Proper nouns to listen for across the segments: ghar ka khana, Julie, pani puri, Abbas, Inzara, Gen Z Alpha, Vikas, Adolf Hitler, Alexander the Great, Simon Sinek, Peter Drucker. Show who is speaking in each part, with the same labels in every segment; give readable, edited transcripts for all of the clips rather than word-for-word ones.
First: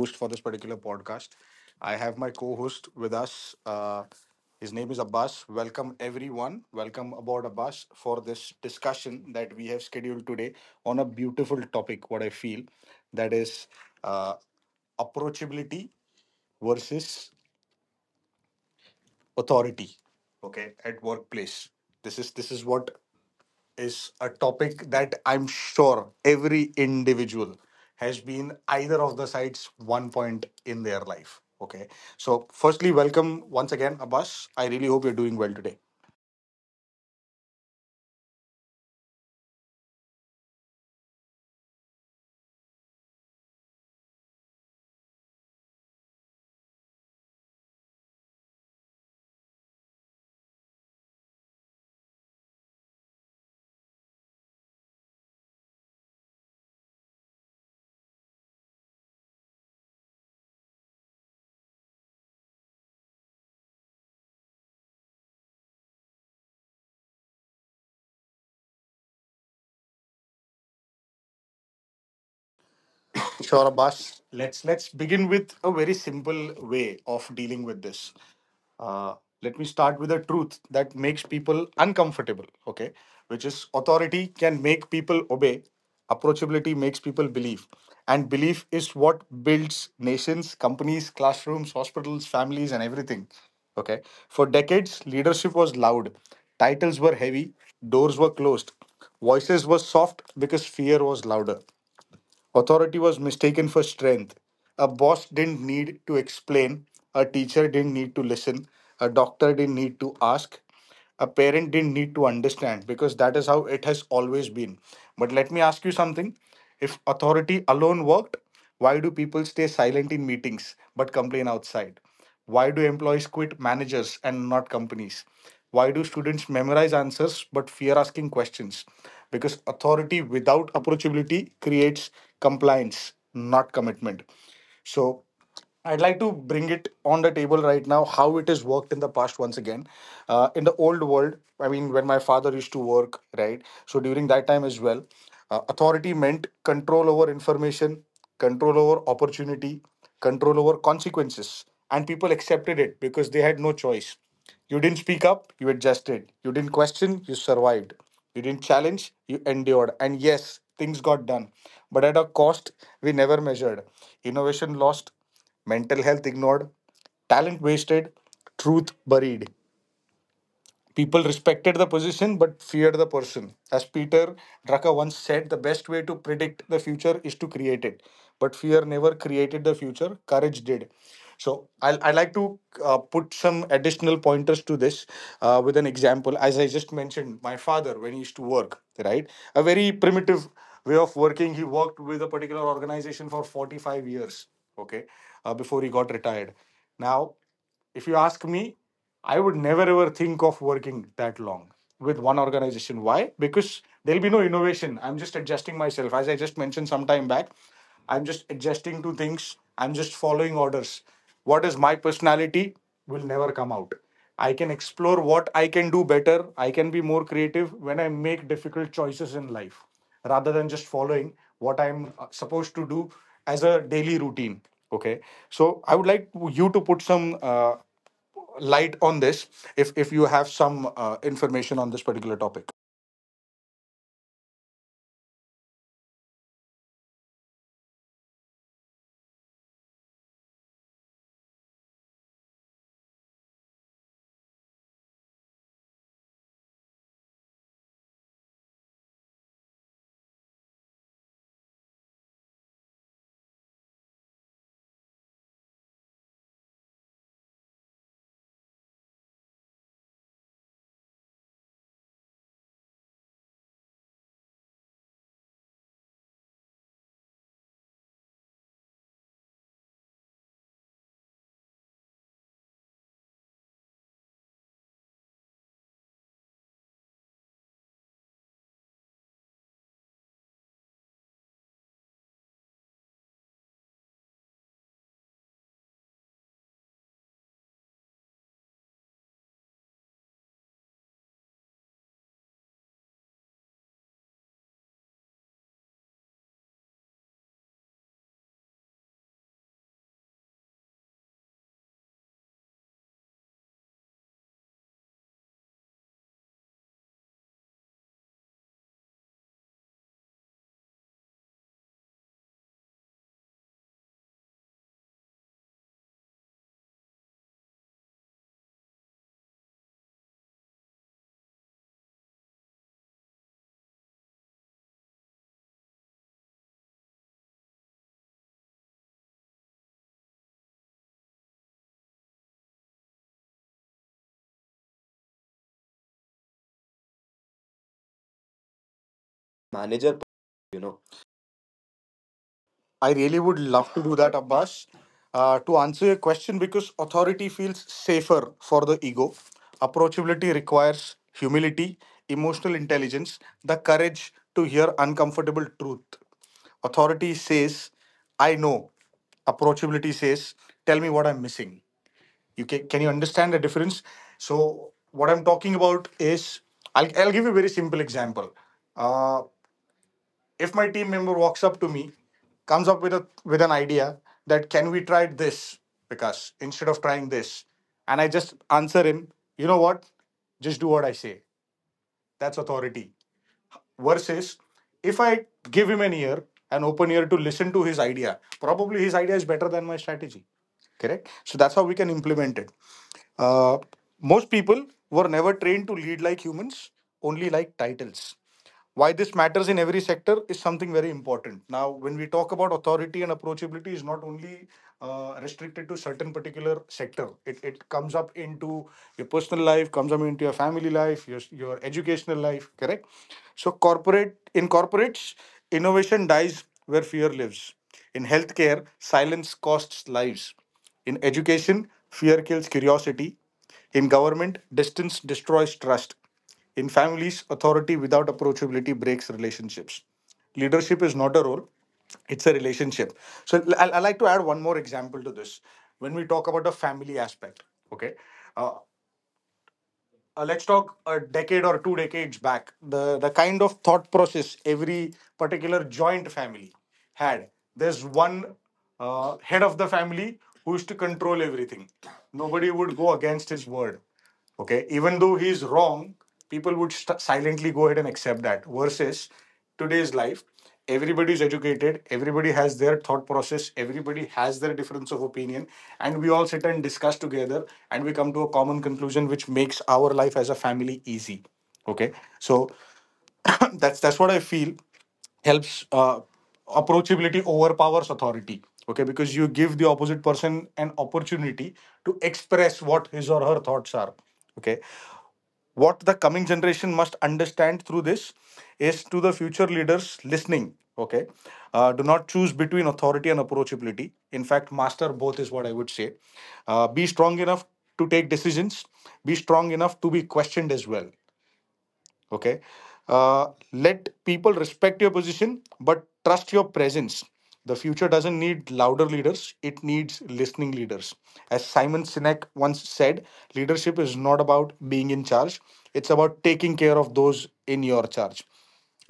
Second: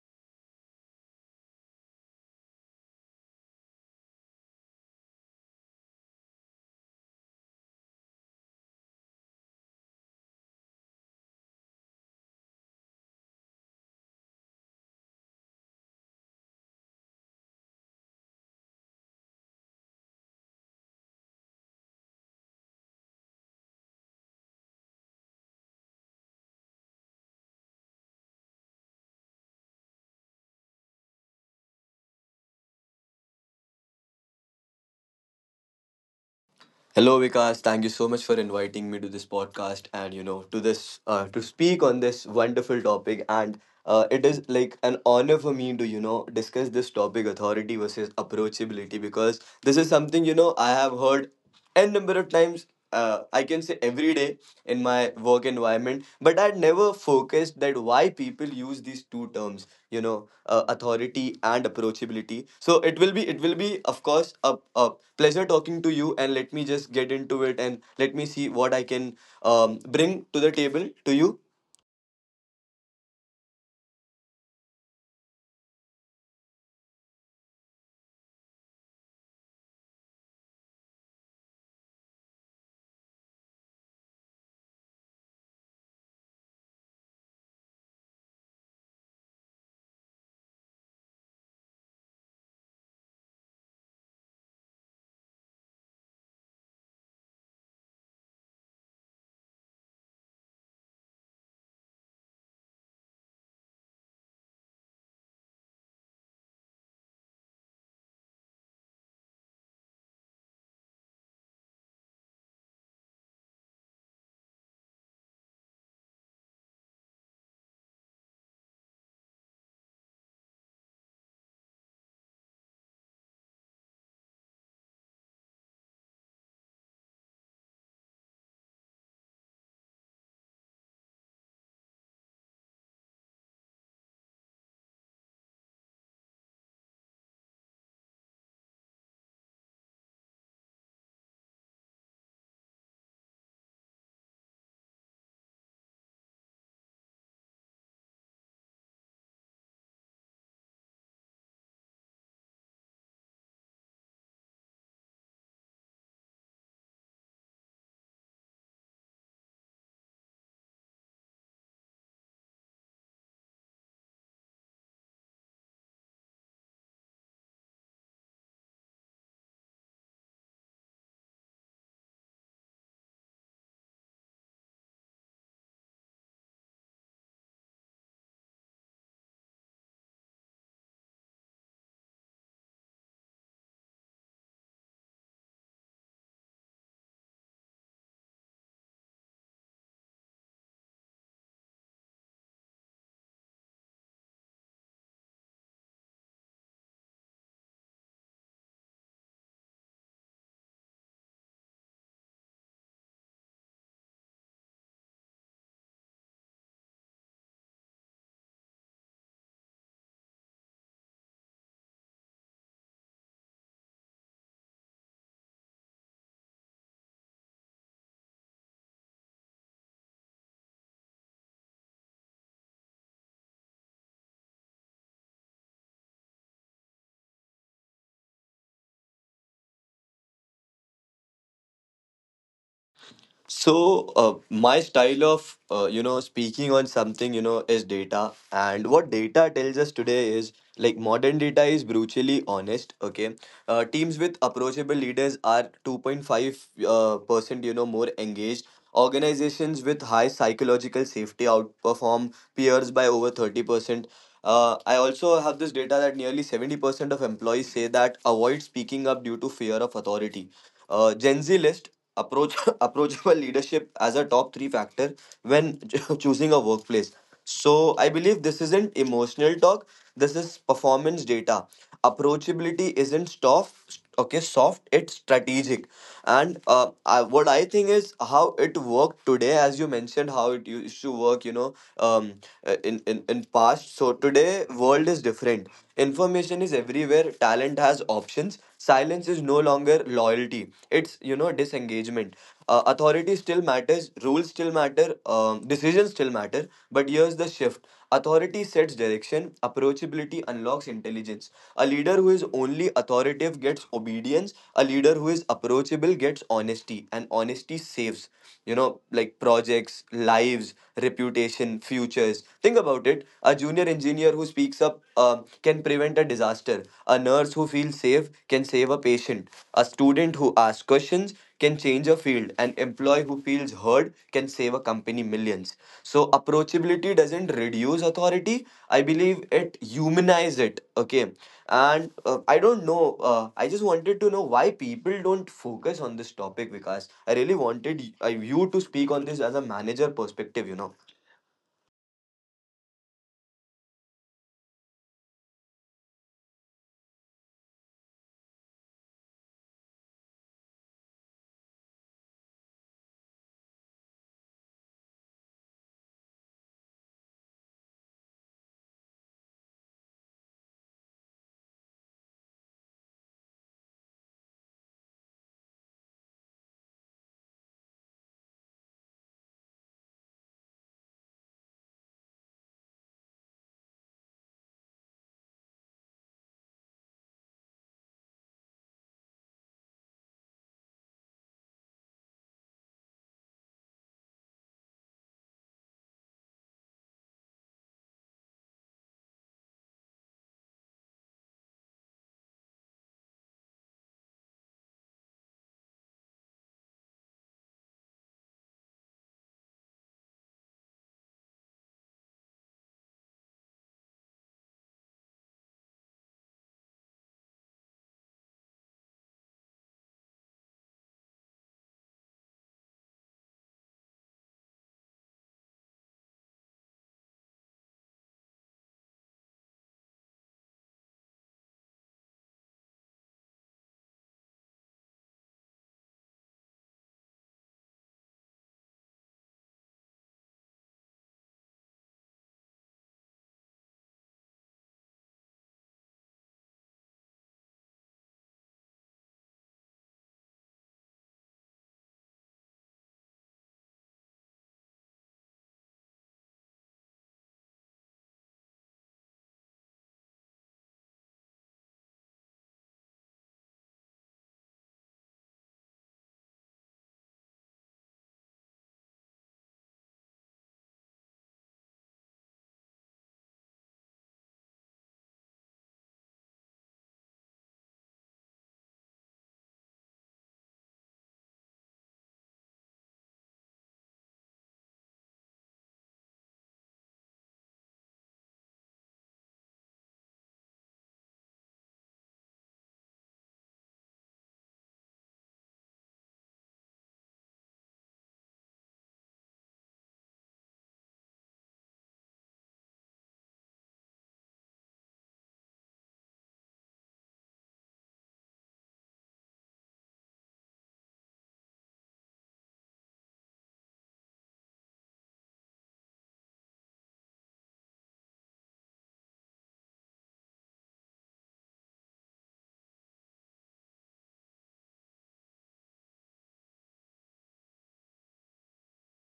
Speaker 1: host for this particular podcast. I have my co host with us. His name is Abbas. Welcome, everyone. Welcome aboard, Abbas, for this discussion that we have scheduled today on a beautiful topic, what I feel that is uh, approachability versus authority, okay, at workplace. This is what is a topic that I'm sure every individual has been either of the sides one point in their life. Okay. So, firstly, welcome once again, Abbas. I really hope you're doing well today.
Speaker 2: Hello, Vikas. Thank you so much for inviting me to this podcast and to this to speak on this wonderful topic. And it is like an honor for me to discuss this topic, authority versus approachability, because this is something I have heard n number of times, I can say every day in my work environment, but I'd never focused that why people use these two terms, authority and approachability. So it will be, of course, a pleasure talking to you, and let me just get into it and let me see what I can bring to the table to you.
Speaker 1: Sure, Abbas. Let's begin with a very simple way of dealing with this. Uh, Let me start with a truth that makes people uncomfortable. Okay, which is authority can make people obey. Approachability makes people believe, and belief is what builds nations, companies, classrooms, hospitals, families, and everything. Okay, for decades, leadership was loud, titles were heavy, doors were closed, voices were soft because fear was louder. Authority was mistaken for strength. A boss didn't need to explain. A teacher didn't need to listen. A doctor didn't need to ask. A parent didn't need to understand because that is how it has always been. But let me ask you something. If authority alone worked, why do people stay silent in meetings but complain outside? Why do employees quit managers and not companies? Why do students memorize answers but fear asking questions? Because authority without approachability creates compliance, not commitment. So, I'd like to bring it on the table right now how it has worked in the past once again. In the old world, I mean, when my father used to work, right? So, during that time as well, authority meant control over information, control over opportunity, control over consequences. And people accepted it because they had no choice. You didn't speak up, you adjusted. You didn't question, you survived. You didn't challenge, you endured. And yes, things got done. But at a cost we never measured. Innovation lost, mental health ignored, talent wasted, truth buried. People respected the position but feared the person. As Peter Drucker once said, the best way to predict the future is to create it. But fear never created the future, courage did. So I like to put some additional pointers to this with an example. As I just mentioned, my father, when he used to work, right? A very primitive way of working. He worked with a particular organization for 45 years, okay, before he got retired. Now, if you ask me, I would never ever think of working that long with one organization. Why? Because there'll be no innovation. I'm just adjusting myself. As I just mentioned some time back, I'm just adjusting to things. I'm just following orders. What is my personality will never come out. I can explore what I can do better. I can be more creative when I make difficult choices in life rather than just following what I'm supposed to do as a daily routine. Okay. So I would like you to put some light on this if you have some information on this particular topic.
Speaker 2: So, my style of speaking on something is data, and what data tells us today is like modern data is brutally honest. Okay, teams with approachable leaders are two point five percent more engaged. Organizations with high psychological safety outperform peers by over 30%. I also have this data that nearly 70% of employees say that avoid speaking up due to fear of authority. Gen Z list approach approachable leadership as a top three factor when choosing a workplace, so I believe this isn't emotional talk. This is performance data. Approachability isn't soft. Okay, soft. It's strategic. And what I think is how it worked today, as you mentioned, how it used to work. In past. So today, world is different. Information is everywhere. Talent has options. Silence is no longer loyalty. It's disengagement. Authority still matters. Rules still matter. Decisions still matter, but here's the shift: authority sets direction, approachability unlocks intelligence. A leader who is only authoritative gets obedience. A leader who is approachable gets honesty, and honesty saves, like projects, lives, reputation, futures. Think about it. A junior engineer who speaks up can prevent a disaster. A nurse who feels safe can save a patient. A student who asks questions can change a field. An employee who feels heard can save a company millions. So approachability doesn't reduce authority. I believe it humanizes it. Okay, and I don't know. I just wanted to know why people don't focus on this topic, Vikas. I really wanted you to speak on this as a manager
Speaker 1: Manager,
Speaker 2: perspective. You
Speaker 1: you
Speaker 2: know.
Speaker 1: know. I really would love to do that, Abbas. To answer your question, because authority feels safer for the ego, approachability requires humility, emotional intelligence, the courage to hear uncomfortable truth. Authority says, I know. Approachability says, tell me what I'm missing. Can you understand the difference? So what I'm talking about is I'll give you a very simple example. Uh, if my team member walks up to me, comes up with a with an idea that can we try this, because instead of trying this, and I just answer him, you know what? Just do what I say. That's authority. Versus if I give him an ear, an open ear to listen to his idea, probably his idea is better than my strategy. Correct? So that's how we can implement it. Uh, Most people were never trained to lead like humans, only like titles. Why this matters in every sector is something very important. Now when we talk about authority and approachability, is not only restricted to certain particular sector, it comes up into your personal life, comes up into your family life, your educational life, correct? So corporate, in corporates, innovation dies where fear lives, in healthcare silence costs lives, in education fear kills curiosity, in government distance destroys trust, in families, authority without approachability breaks relationships. Leadership is not a role, it's a relationship. So I like to add one more example to this. When we talk about the family aspect, okay? uh, let's talk a decade or two decades back, the kind of thought process every particular joint family had. There's one head of the family who used to control everything. Nobody would go against his word, okay, even though he's wrong. People would silently go ahead and accept that. Versus today's life, everybody is educated, everybody has their thought process, everybody has their difference of opinion, and we all sit and discuss together, and we come to a common conclusion which makes our life as a family easy. Okay, so that's what I feel helps. uh, Approachability overpowers authority, okay, because you give the opposite person an opportunity to express what his or her thoughts are. Okay, what the coming generation must understand through this is, to the future leaders listening, okay, do not choose between authority and approachability. In fact, master both is what I would say. Be strong enough to take decisions, be strong enough to be questioned as well. Okay, uh, let people respect your position but trust your presence. The future doesn't need louder leaders, it needs listening leaders. As Simon Sinek once said, leadership is not about being in charge, it's about taking care of those in your charge.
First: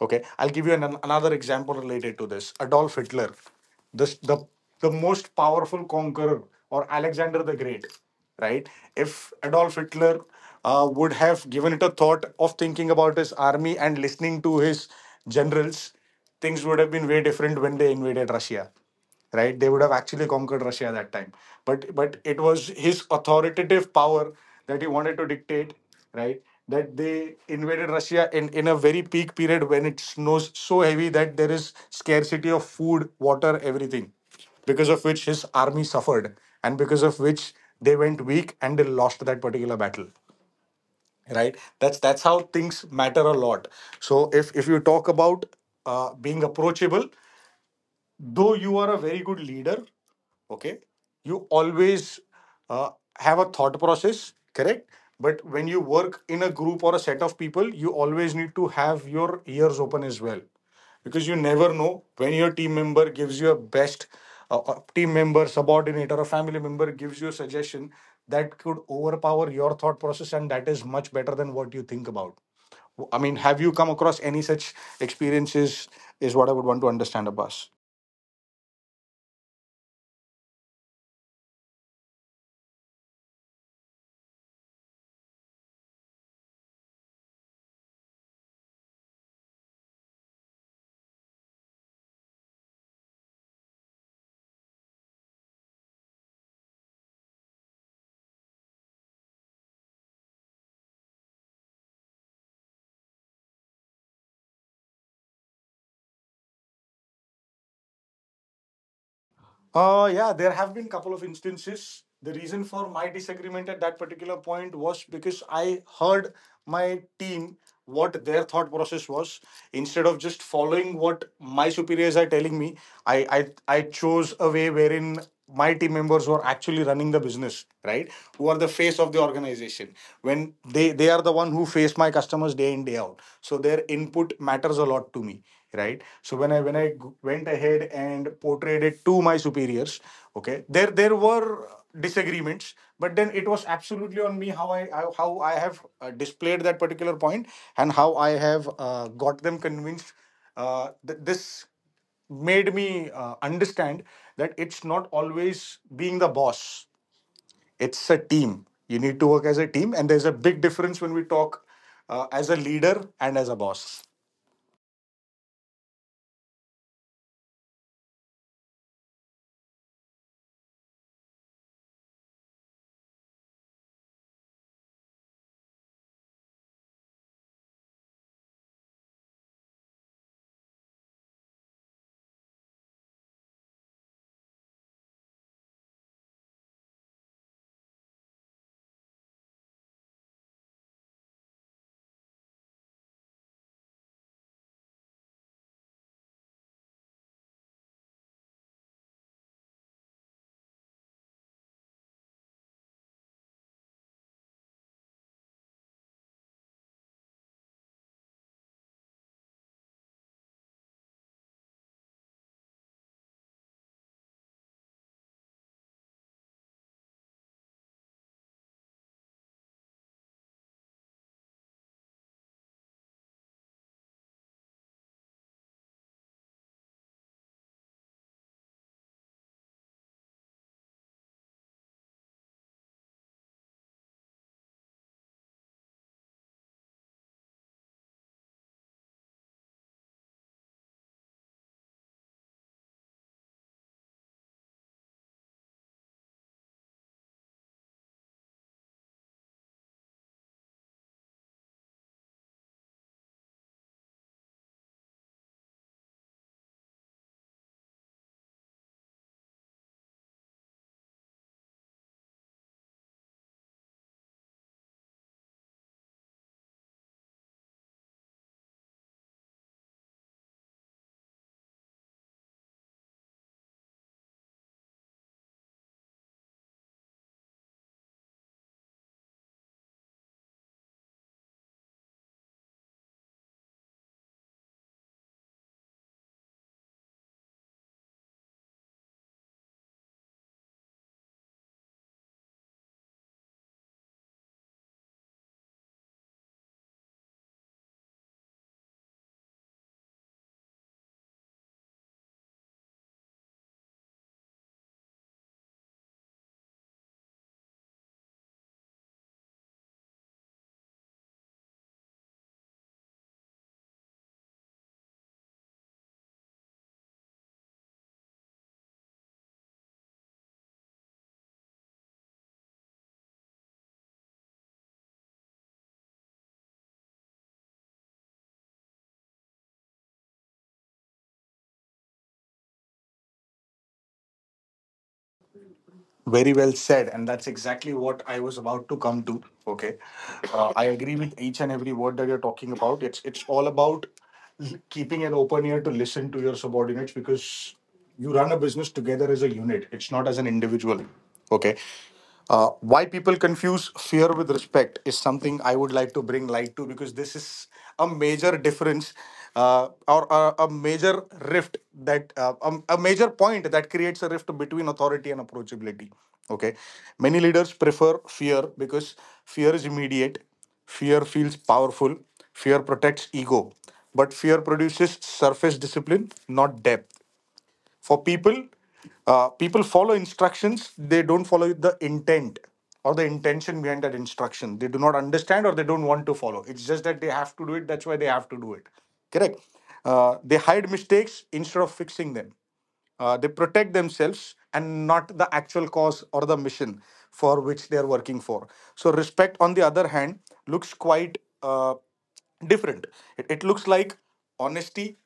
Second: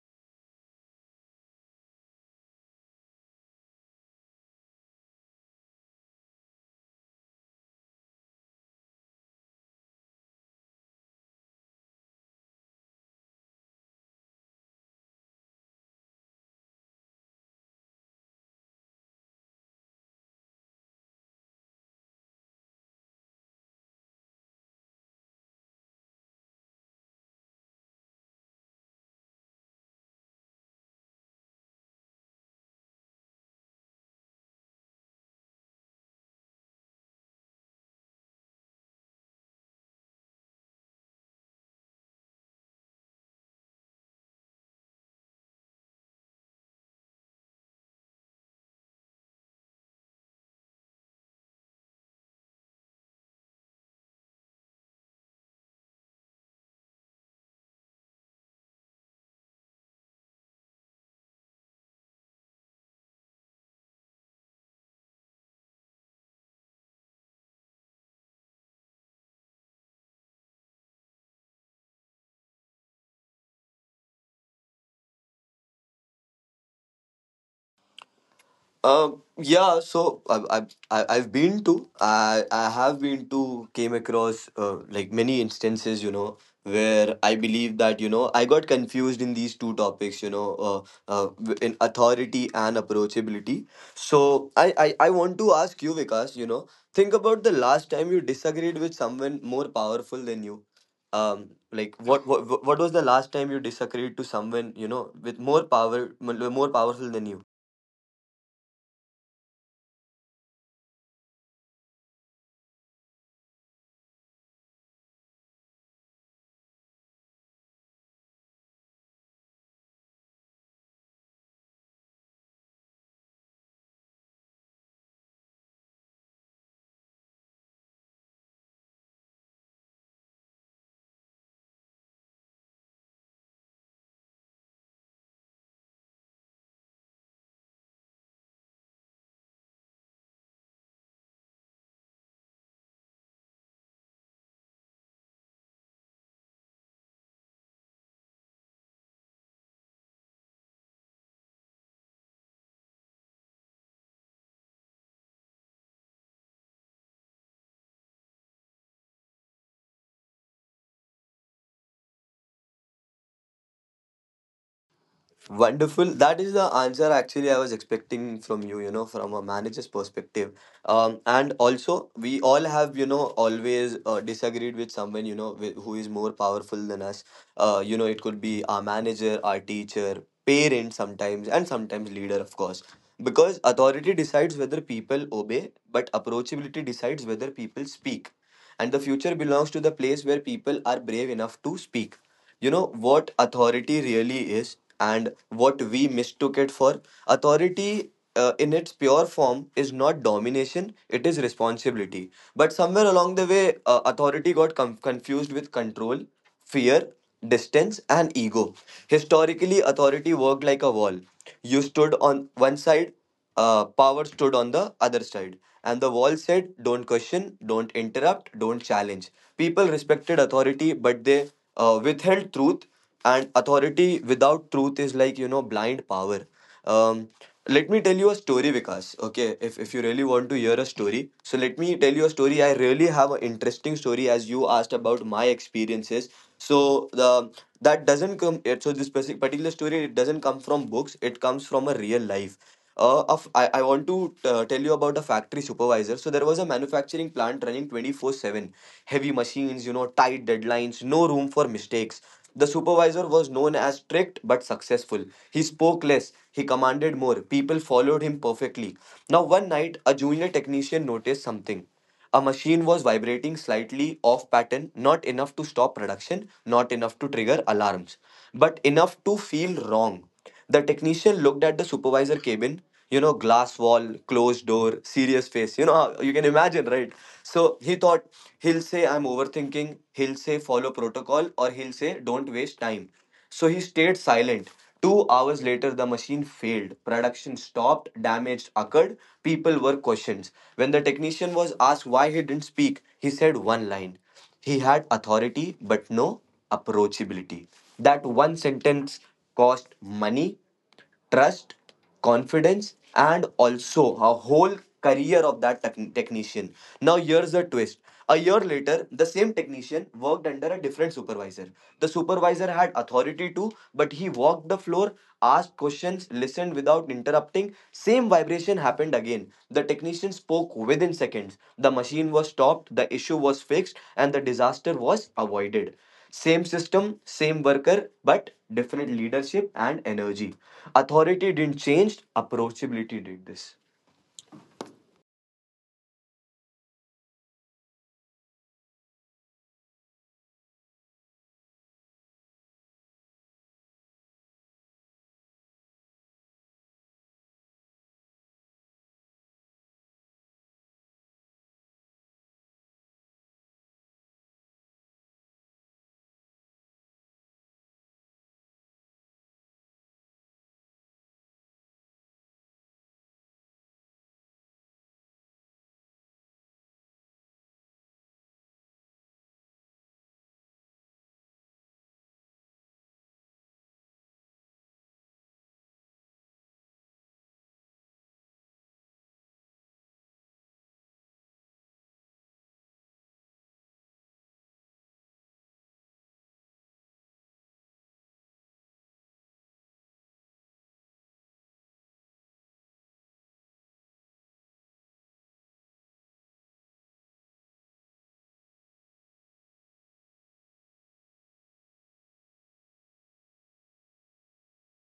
Speaker 1: Okay, I'll give you an, another example related to this. Adolf Hitler, this, the the most powerful conqueror, or Alexander the Great, right? If Adolf Hitler would have given it a thought of thinking about his army and listening to his generals, things would have been way different when they invaded Russia. Right, they would have actually conquered Russia at that time. But it was his authoritative power that he wanted to dictate, right, that they invaded Russia in a very peak period, when it snows so heavy that there is scarcity of food, water, everything, because of which his army suffered, and because of which they went weak and they lost that particular battle. Right, that's how things matter a lot. So if you talk about being approachable, though you are a very good leader, okay, you always uh, have a thought process, correct, but when you work in a group or a set of people, you always need to have your ears open as well, because you never know when your team member gives you a best, team member, subordinate, or a family member gives you a suggestion that could overpower your thought process and that is much better than what you think about. I mean, have you come across any such experiences is what I would want to understand, Abbas?
Speaker 2: Yeah, so I've been to, I have been to, came across like many instances, where I believe that, I got confused in these two topics, in authority and approachability. So I want to ask you, Vikas, think about the last time you disagreed with someone more powerful than you. Like what was the last time you disagreed to someone, with more powerful than you?
Speaker 1: Yeah, there have been couple of instances. The reason for my disagreement at that particular point was because I heard my team, what their thought process was, instead of just following what my superiors are telling me. I I, I chose a way wherein my team members were actually running the business, right? Who are the face of the organization? When they are the one who face my customers day in day out, so their input matters a lot to me, right? So when I went ahead and portrayed it to my superiors, okay, there were disagreements, but then it was absolutely on me how I have displayed that particular point and how I have got them convinced. This made me understand that it's not always being the boss; it's a team. You need to work as a team, and there's a big difference when we talk as a leader and as a boss.
Speaker 2: Wonderful. That is the answer actually I was expecting from you, from a manager's perspective. And also, we all have, always disagreed with someone, who is more powerful than us. It could be our manager, our teacher, parent sometimes, and sometimes leader, of course, because authority decides whether people obey but approachability decides whether people speak, and the future belongs to the place where people are brave enough to speak. You know what authority really is and what we mistook it for. Authority, in its pure form, is not domination, it is responsibility. But somewhere along the way, authority got confused with control, fear, distance, and ego. Historically, authority worked like a wall. You stood on one side, power stood on the other side. And the wall said, don't question, don't interrupt, don't challenge. People respected authority, but they withheld truth. And authority without truth is like, blind power. Um, Let me tell you a story, Vikas. Okay, if you really want to hear a story, so let me tell you a story. I really have an interesting story as you asked about my experiences. So the that doesn't come. It- So this specific particular story, it doesn't come from books. It comes from a real life. I want to tell you about a factory supervisor. So there was a manufacturing plant running 24/7. Heavy machines, tight deadlines, no room for mistakes. The supervisor was known as strict but successful. He spoke less, he commanded more. People followed him perfectly. Now, one night, a junior technician noticed something. A machine was vibrating slightly off pattern, not enough to stop production, not enough to trigger alarms, but enough to feel wrong. The technician looked at the supervisor cabin, glass wall, closed door, serious face. You know, you can imagine, right? So he thought, he'll say, I'm overthinking, he'll say, follow protocol, or he'll say, don't waste time. So he stayed silent. 2 hours later, the machine failed. Production stopped, damage occurred, people were questioned. When the technician was asked why he didn't speak, he said one line: he had authority but no approachability. That one sentence cost money, trust, confidence, and also a whole career of that technician. Now, here's the twist. A year later, the same technician worked under a different supervisor. The supervisor had authority too, but he walked the floor, asked questions, listened without interrupting. Same vibration happened again. The technician spoke within seconds. The machine was stopped, the issue was fixed, and the disaster was avoided. Same system, same worker, but different leadership and energy. Authority didn't change, approachability did this.
Speaker 1: Very well said, and that's exactly what I was about to come to. Okay, I agree with each and every word that you're talking about. It's all about keeping an open ear to listen to your subordinates, because you run a business together as a unit. It's not as an individual. Okay, why people confuse fear with respect is something I would like to bring light to, because this is a major difference or a major rift that a major point that creates a rift between authority and approachability. Okay, many leaders prefer fear because fear is immediate, fear feels powerful, fear protects ego, but fear produces surface discipline, not depth. For people, people follow instructions, they don't follow the intent or the intention behind that instruction. They do not understand or they don't want to follow. It's just that they have to do it, that's why they have to do it. Correct. They hide mistakes instead of fixing them. They protect themselves and not the actual cause or the mission for which they are working for. So, respect, on the other hand, looks quite different. It looks like honesty,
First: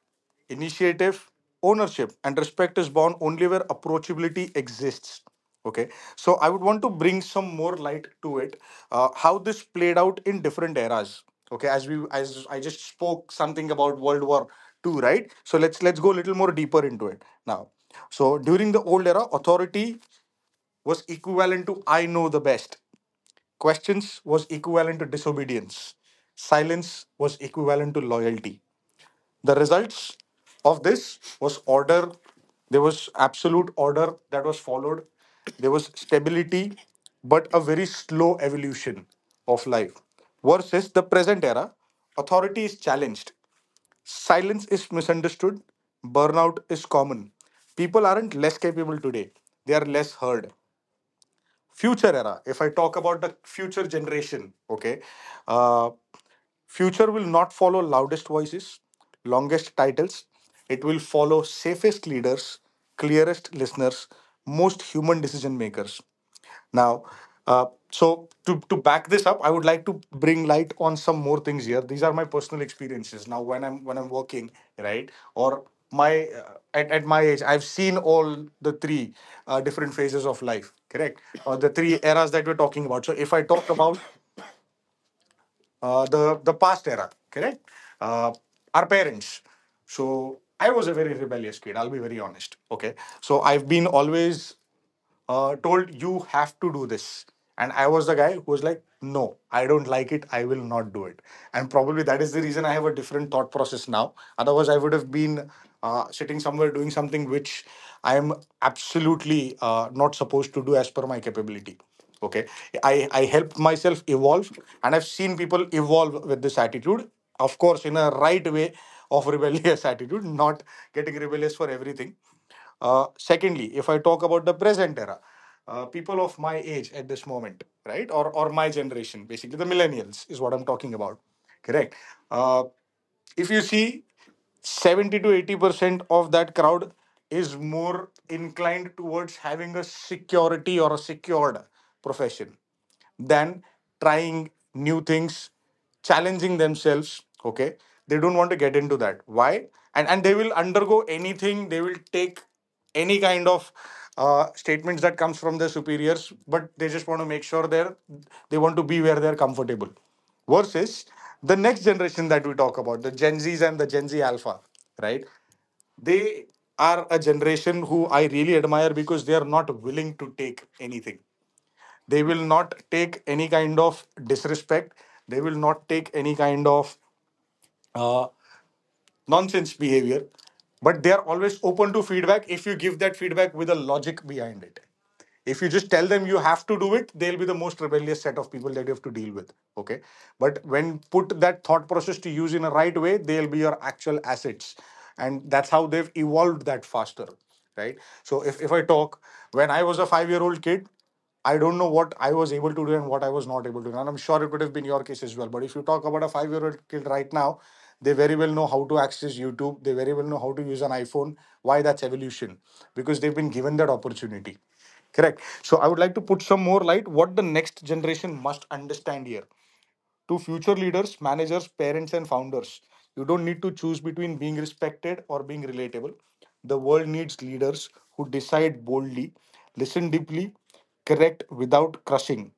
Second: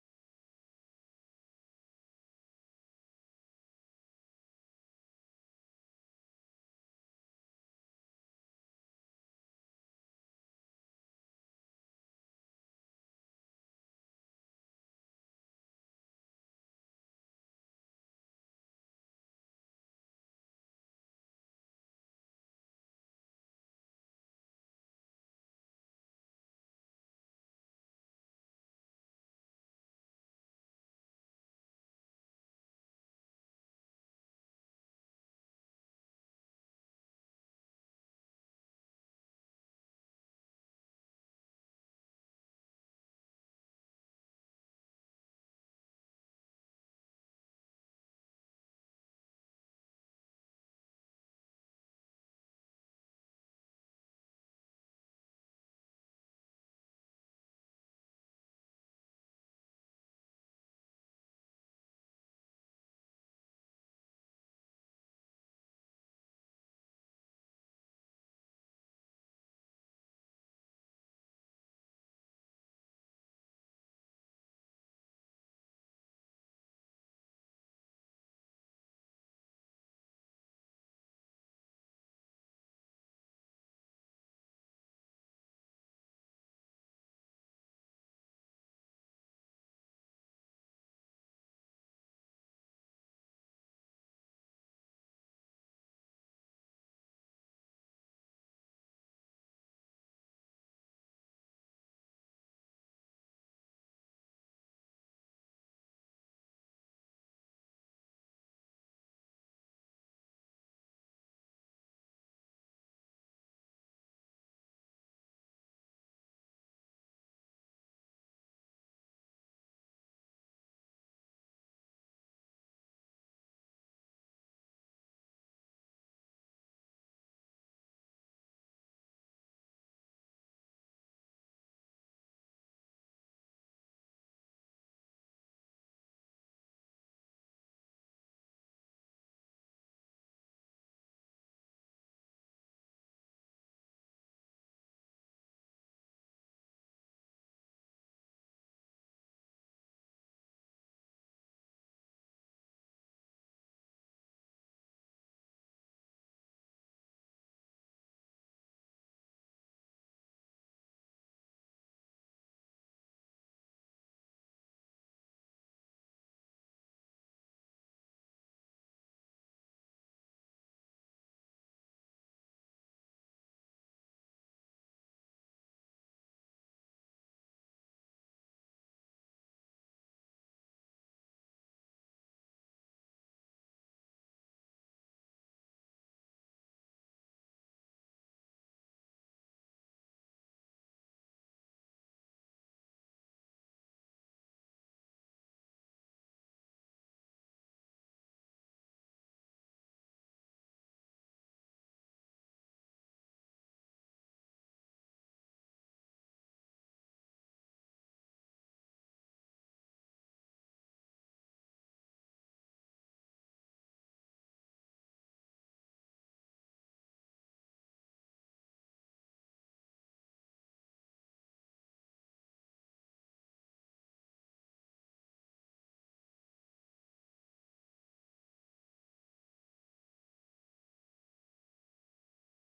Speaker 1: initiative, ownership, and respect is born only where approachability exists. Okay, so I would want to bring some more light to it, how this played out in different eras. Okay, as we as I just spoke something about World War II, right, so let's go a little more deeper into it now. So during the old era, authority was equivalent to I know the best, questions was equivalent to disobedience, silence was equivalent to loyalty. The results of this was order. There was absolute order that was followed. There was stability, but a very slow evolution of life. Versus the present era, authority is challenged, silence is misunderstood, burnout is common. People aren't less capable today, they are less heard. Future era, if I talk about the future generation, okay, uh, future will not follow loudest voices, longest titles. It will follow safest leaders, clearest listeners, most human decision makers. Now, so to back this up, I would like to bring light on some more things here. These are my personal experiences. Now, when I'm working, right, or my at my age, I've seen all the three different phases of life, correct, or the three eras that we're talking about. So if I talk about the past era, correct? Uh, our parents. So I was a very rebellious kid. I'll be very honest. Okay, so I've been always told you have to do this, and I was the guy who was like, no, I don't like it. I will not do it. And probably that is the reason I have a different thought process now. Otherwise, I would have been sitting somewhere doing something which I am absolutely not supposed to do as per my capability. Okay, I helped myself evolve, and I've seen people evolve with this attitude. Of course, in a right way of rebellious attitude, not getting rebellious for everything. Secondly, if I talk about the present era, people of my age at this moment, right, or my generation, basically the millennials is what I'm talking about. Correct. Uh, if you see, 70 to 80% of that crowd is more inclined towards having a security or a secured profession than trying new things, challenging themselves. Okay. They don't want to get into that. Why? And they will undergo anything, they will take any kind of statements that comes from their superiors, but they just want to make sure they want to be where they're comfortable. Versus the next generation that we talk about, the Gen Zs and the Gen Z Alpha, right? They are a generation who I really admire because they are not willing to take anything. They will not take any kind of disrespect. They will not take any kind of uh, nonsense behavior. But they are always open to feedback if you give that feedback with a logic behind it. If you just tell them you have to do it, they'll be the most rebellious set of people that you have to deal with. Okay. But when put that thought process to use in a right way, they'll be your actual assets. And that's how they've evolved that faster. Right. So if I talk, when I was a 5-year old kid, I don't know what I was able to do and what I was not able to do. And I'm sure it could have been your case as well. But if you talk about a 5-year old kid right now, they very well know how to access YouTube. They very well know how to use an iPhone. Why that's evolution? Because they've been given that opportunity. Correct. So I would like to put some more light what the next generation must understand here, to future leaders, managers, parents, and founders. You don't need to choose between being respected or being relatable. The world needs leaders who decide boldly, listen deeply, correct without crushing.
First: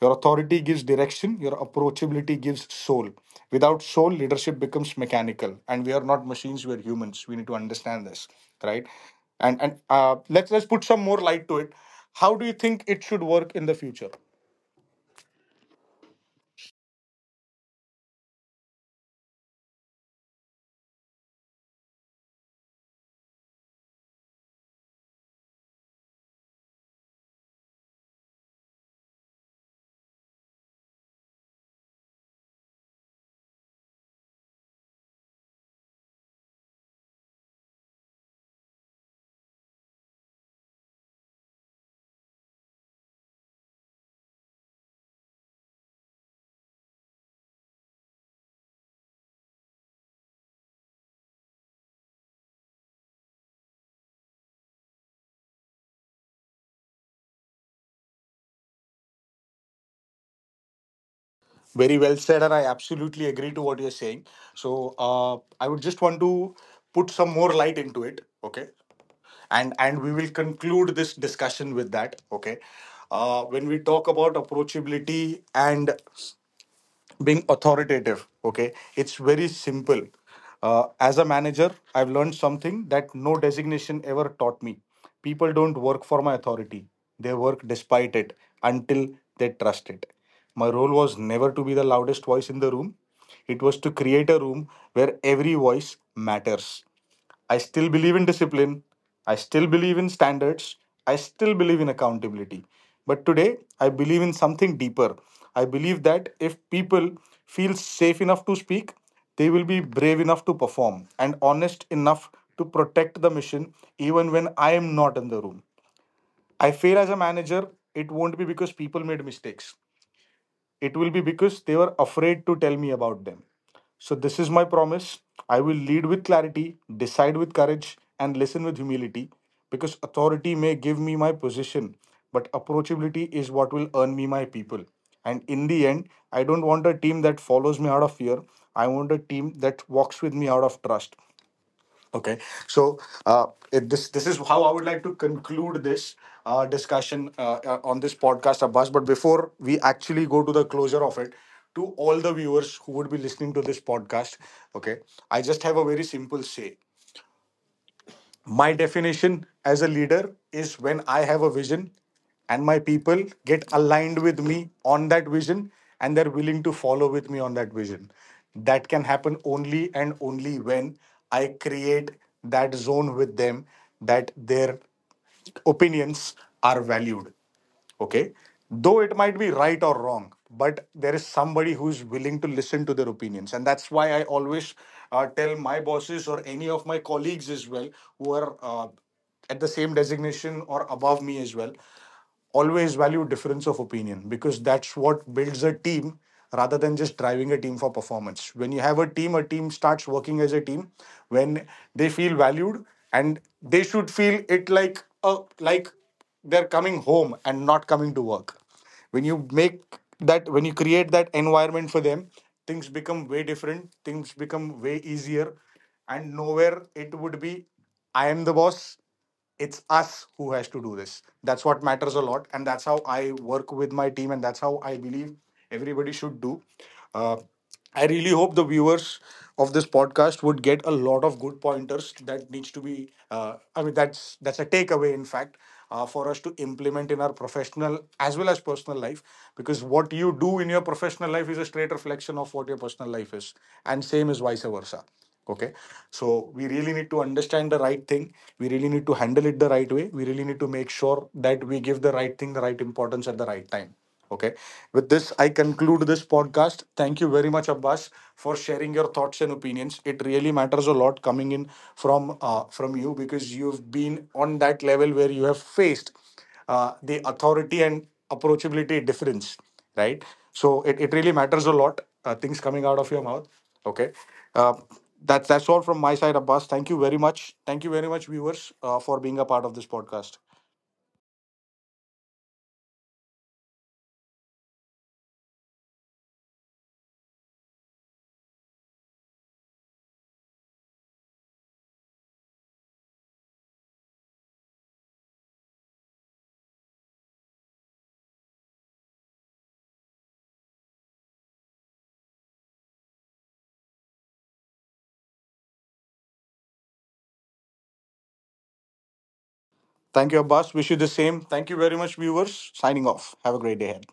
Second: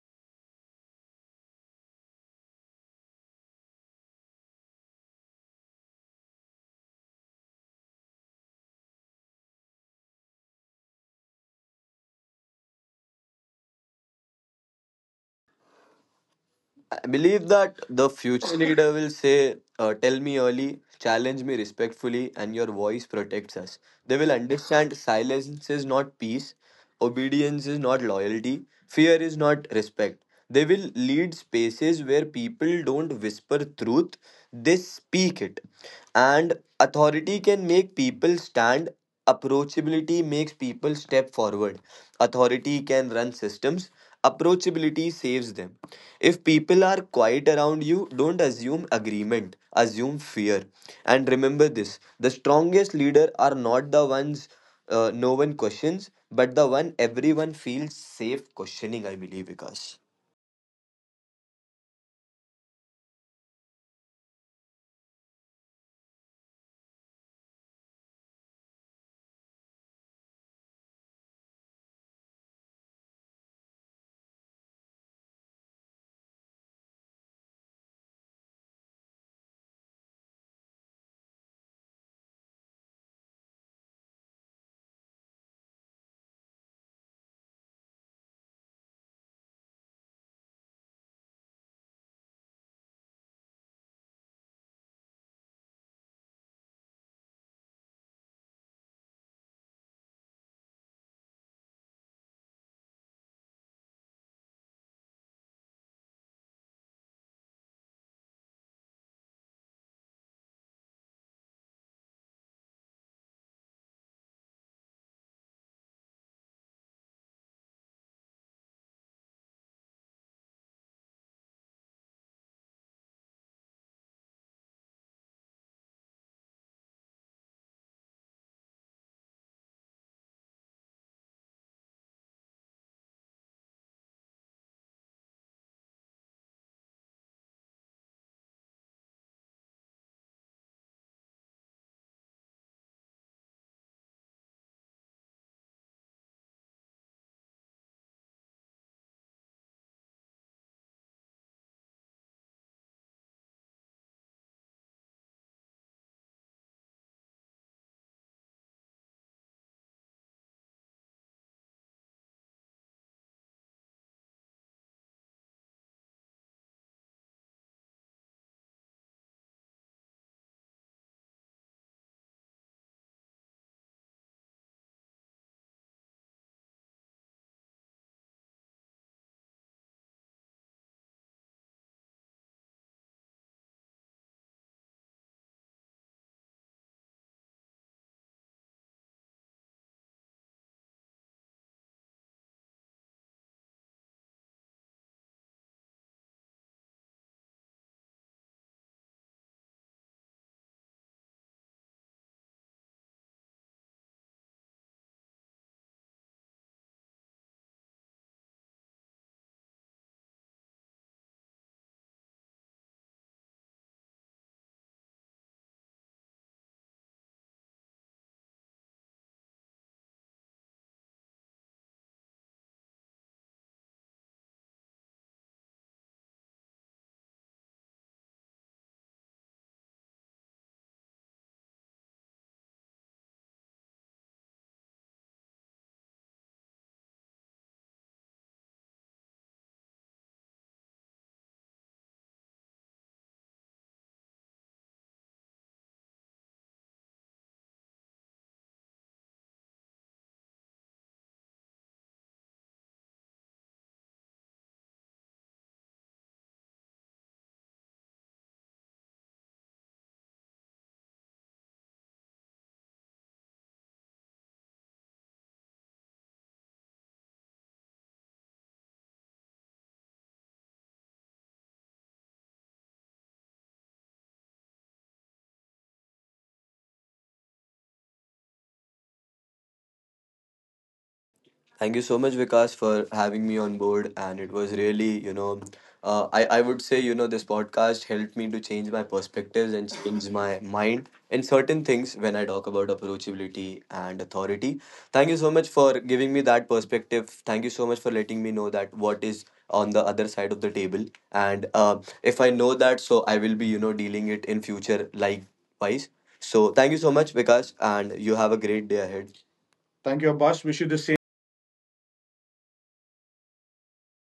Speaker 1: Your authority gives direction, your approachability gives soul. Without soul, leadership becomes mechanical. And we are not machines, we are humans. We need to understand this, right? And let's put some more light to it. How do you think it should work in the future?
Speaker 2: I believe that the future leader will say, tell me early, challenge me respectfully, and your voice protects us. They will understand silence is not peace, obedience is not loyalty, fear is not respect. They will lead spaces where people don't whisper truth, they speak it. And authority can make people stand. Approachability makes people step forward. Authority can run systems. Approachability saves them. If people are quiet around you, don't assume agreement, assume fear. And remember this: the strongest leader are not the ones no one questions, but the one everyone feels safe questioning, I believe, Vikas.
Speaker 1: Very well said, and I absolutely agree to what you're saying. So I would just want to put some more light into it, okay? And we will conclude this discussion with that, okay? When we talk about approachability and being authoritative, okay, it's very simple. As a manager, I've learned something that no designation ever taught me. People don't work for my authority; they work despite it until they trust it. My role was never to be the loudest voice in the room, it was to create a room where every voice matters. I still believe in discipline, I still believe in standards, I still believe in accountability. But today, I believe in something deeper. I believe that if people feel safe enough to speak, they will be brave enough to perform and honest enough to protect the mission even when I am not in the room. I fail as a manager, it won't be because people made mistakes, it will be because they were afraid to tell me about them. So, this is my promise. I will lead with clarity, decide with courage, and listen with humility, because authority may give me my position, but approachability is what will earn me my people. And in the end, I don't want a team that follows me out of fear. I want a team that walks with me out of trust. Okay, so uh, this is how I would like to conclude this discussion on this podcast, Abbas. But before we actually go to the closure of it, to all the viewers who would be listening to this podcast, okay, I just have a very simple say. My definition as a leader is when I have a vision and my people get aligned with me on that vision and they're willing to follow with me on that vision. That can happen only and only when I create that zone with them that their opinions are valued. Okay, though it might be right or wrong, but there is somebody who is willing to listen to their opinions, and that's why I always tell my bosses or any of my colleagues as well who are at the same designation or above me as well, always value difference of opinion because that's what builds a team rather than just driving a team for performance. When you have a team starts working as a team when they feel valued, and they should feel it like a, like they're coming home and not coming to work. When you make that when you create that environment for them, things become way different, things become way easier, and nowhere it would be I am the boss, it's us who has to do this. That's what matters a lot, and that's how I work with my team, and that's how I believe everybody should do. uh, I really hope the viewers of this podcast would get a lot of good pointers that needs to be, I mean, that's a takeaway in fact, for us to implement in our professional as well as personal life, because what you do in your professional life is a straight reflection of what your personal life is, and same is vice versa. Okay, so we really need to understand the right thing, we really need to handle it the right way, we really need to make sure that we give the right thing the right importance at the right time. Okay, with this I conclude this podcast. Thank you very much, Abbas, for sharing your thoughts and opinions. It really matters a lot coming in from you, because you've been on that level where you have faced the authority and approachability difference, right? So it really matters a lot, things coming out of your mouth. Okay. Uh, that's all from my side, Abbas. Thank you very much. Thank you very much, viewers, for being a part of this podcast.
Speaker 2: Thank you so much, Vikas, for having me on board. And it was really, I would say, this podcast helped me to change my perspectives and change my mind in certain things when I talk about approachability and authority. Thank you so much for giving me that perspective. Thank you so much for letting me know that what is on the other side of the table. And if I know that, so I will be, dealing it in future likewise. So thank you so much, Vikas, and you have a great day ahead. Thank you,
Speaker 1: Thank you,
Speaker 2: Abbas. Wish
Speaker 1: Abbas.
Speaker 2: you the
Speaker 1: Wish you
Speaker 2: same.
Speaker 1: the same. Thank you very much, viewers. Signing off. Have a great day ahead.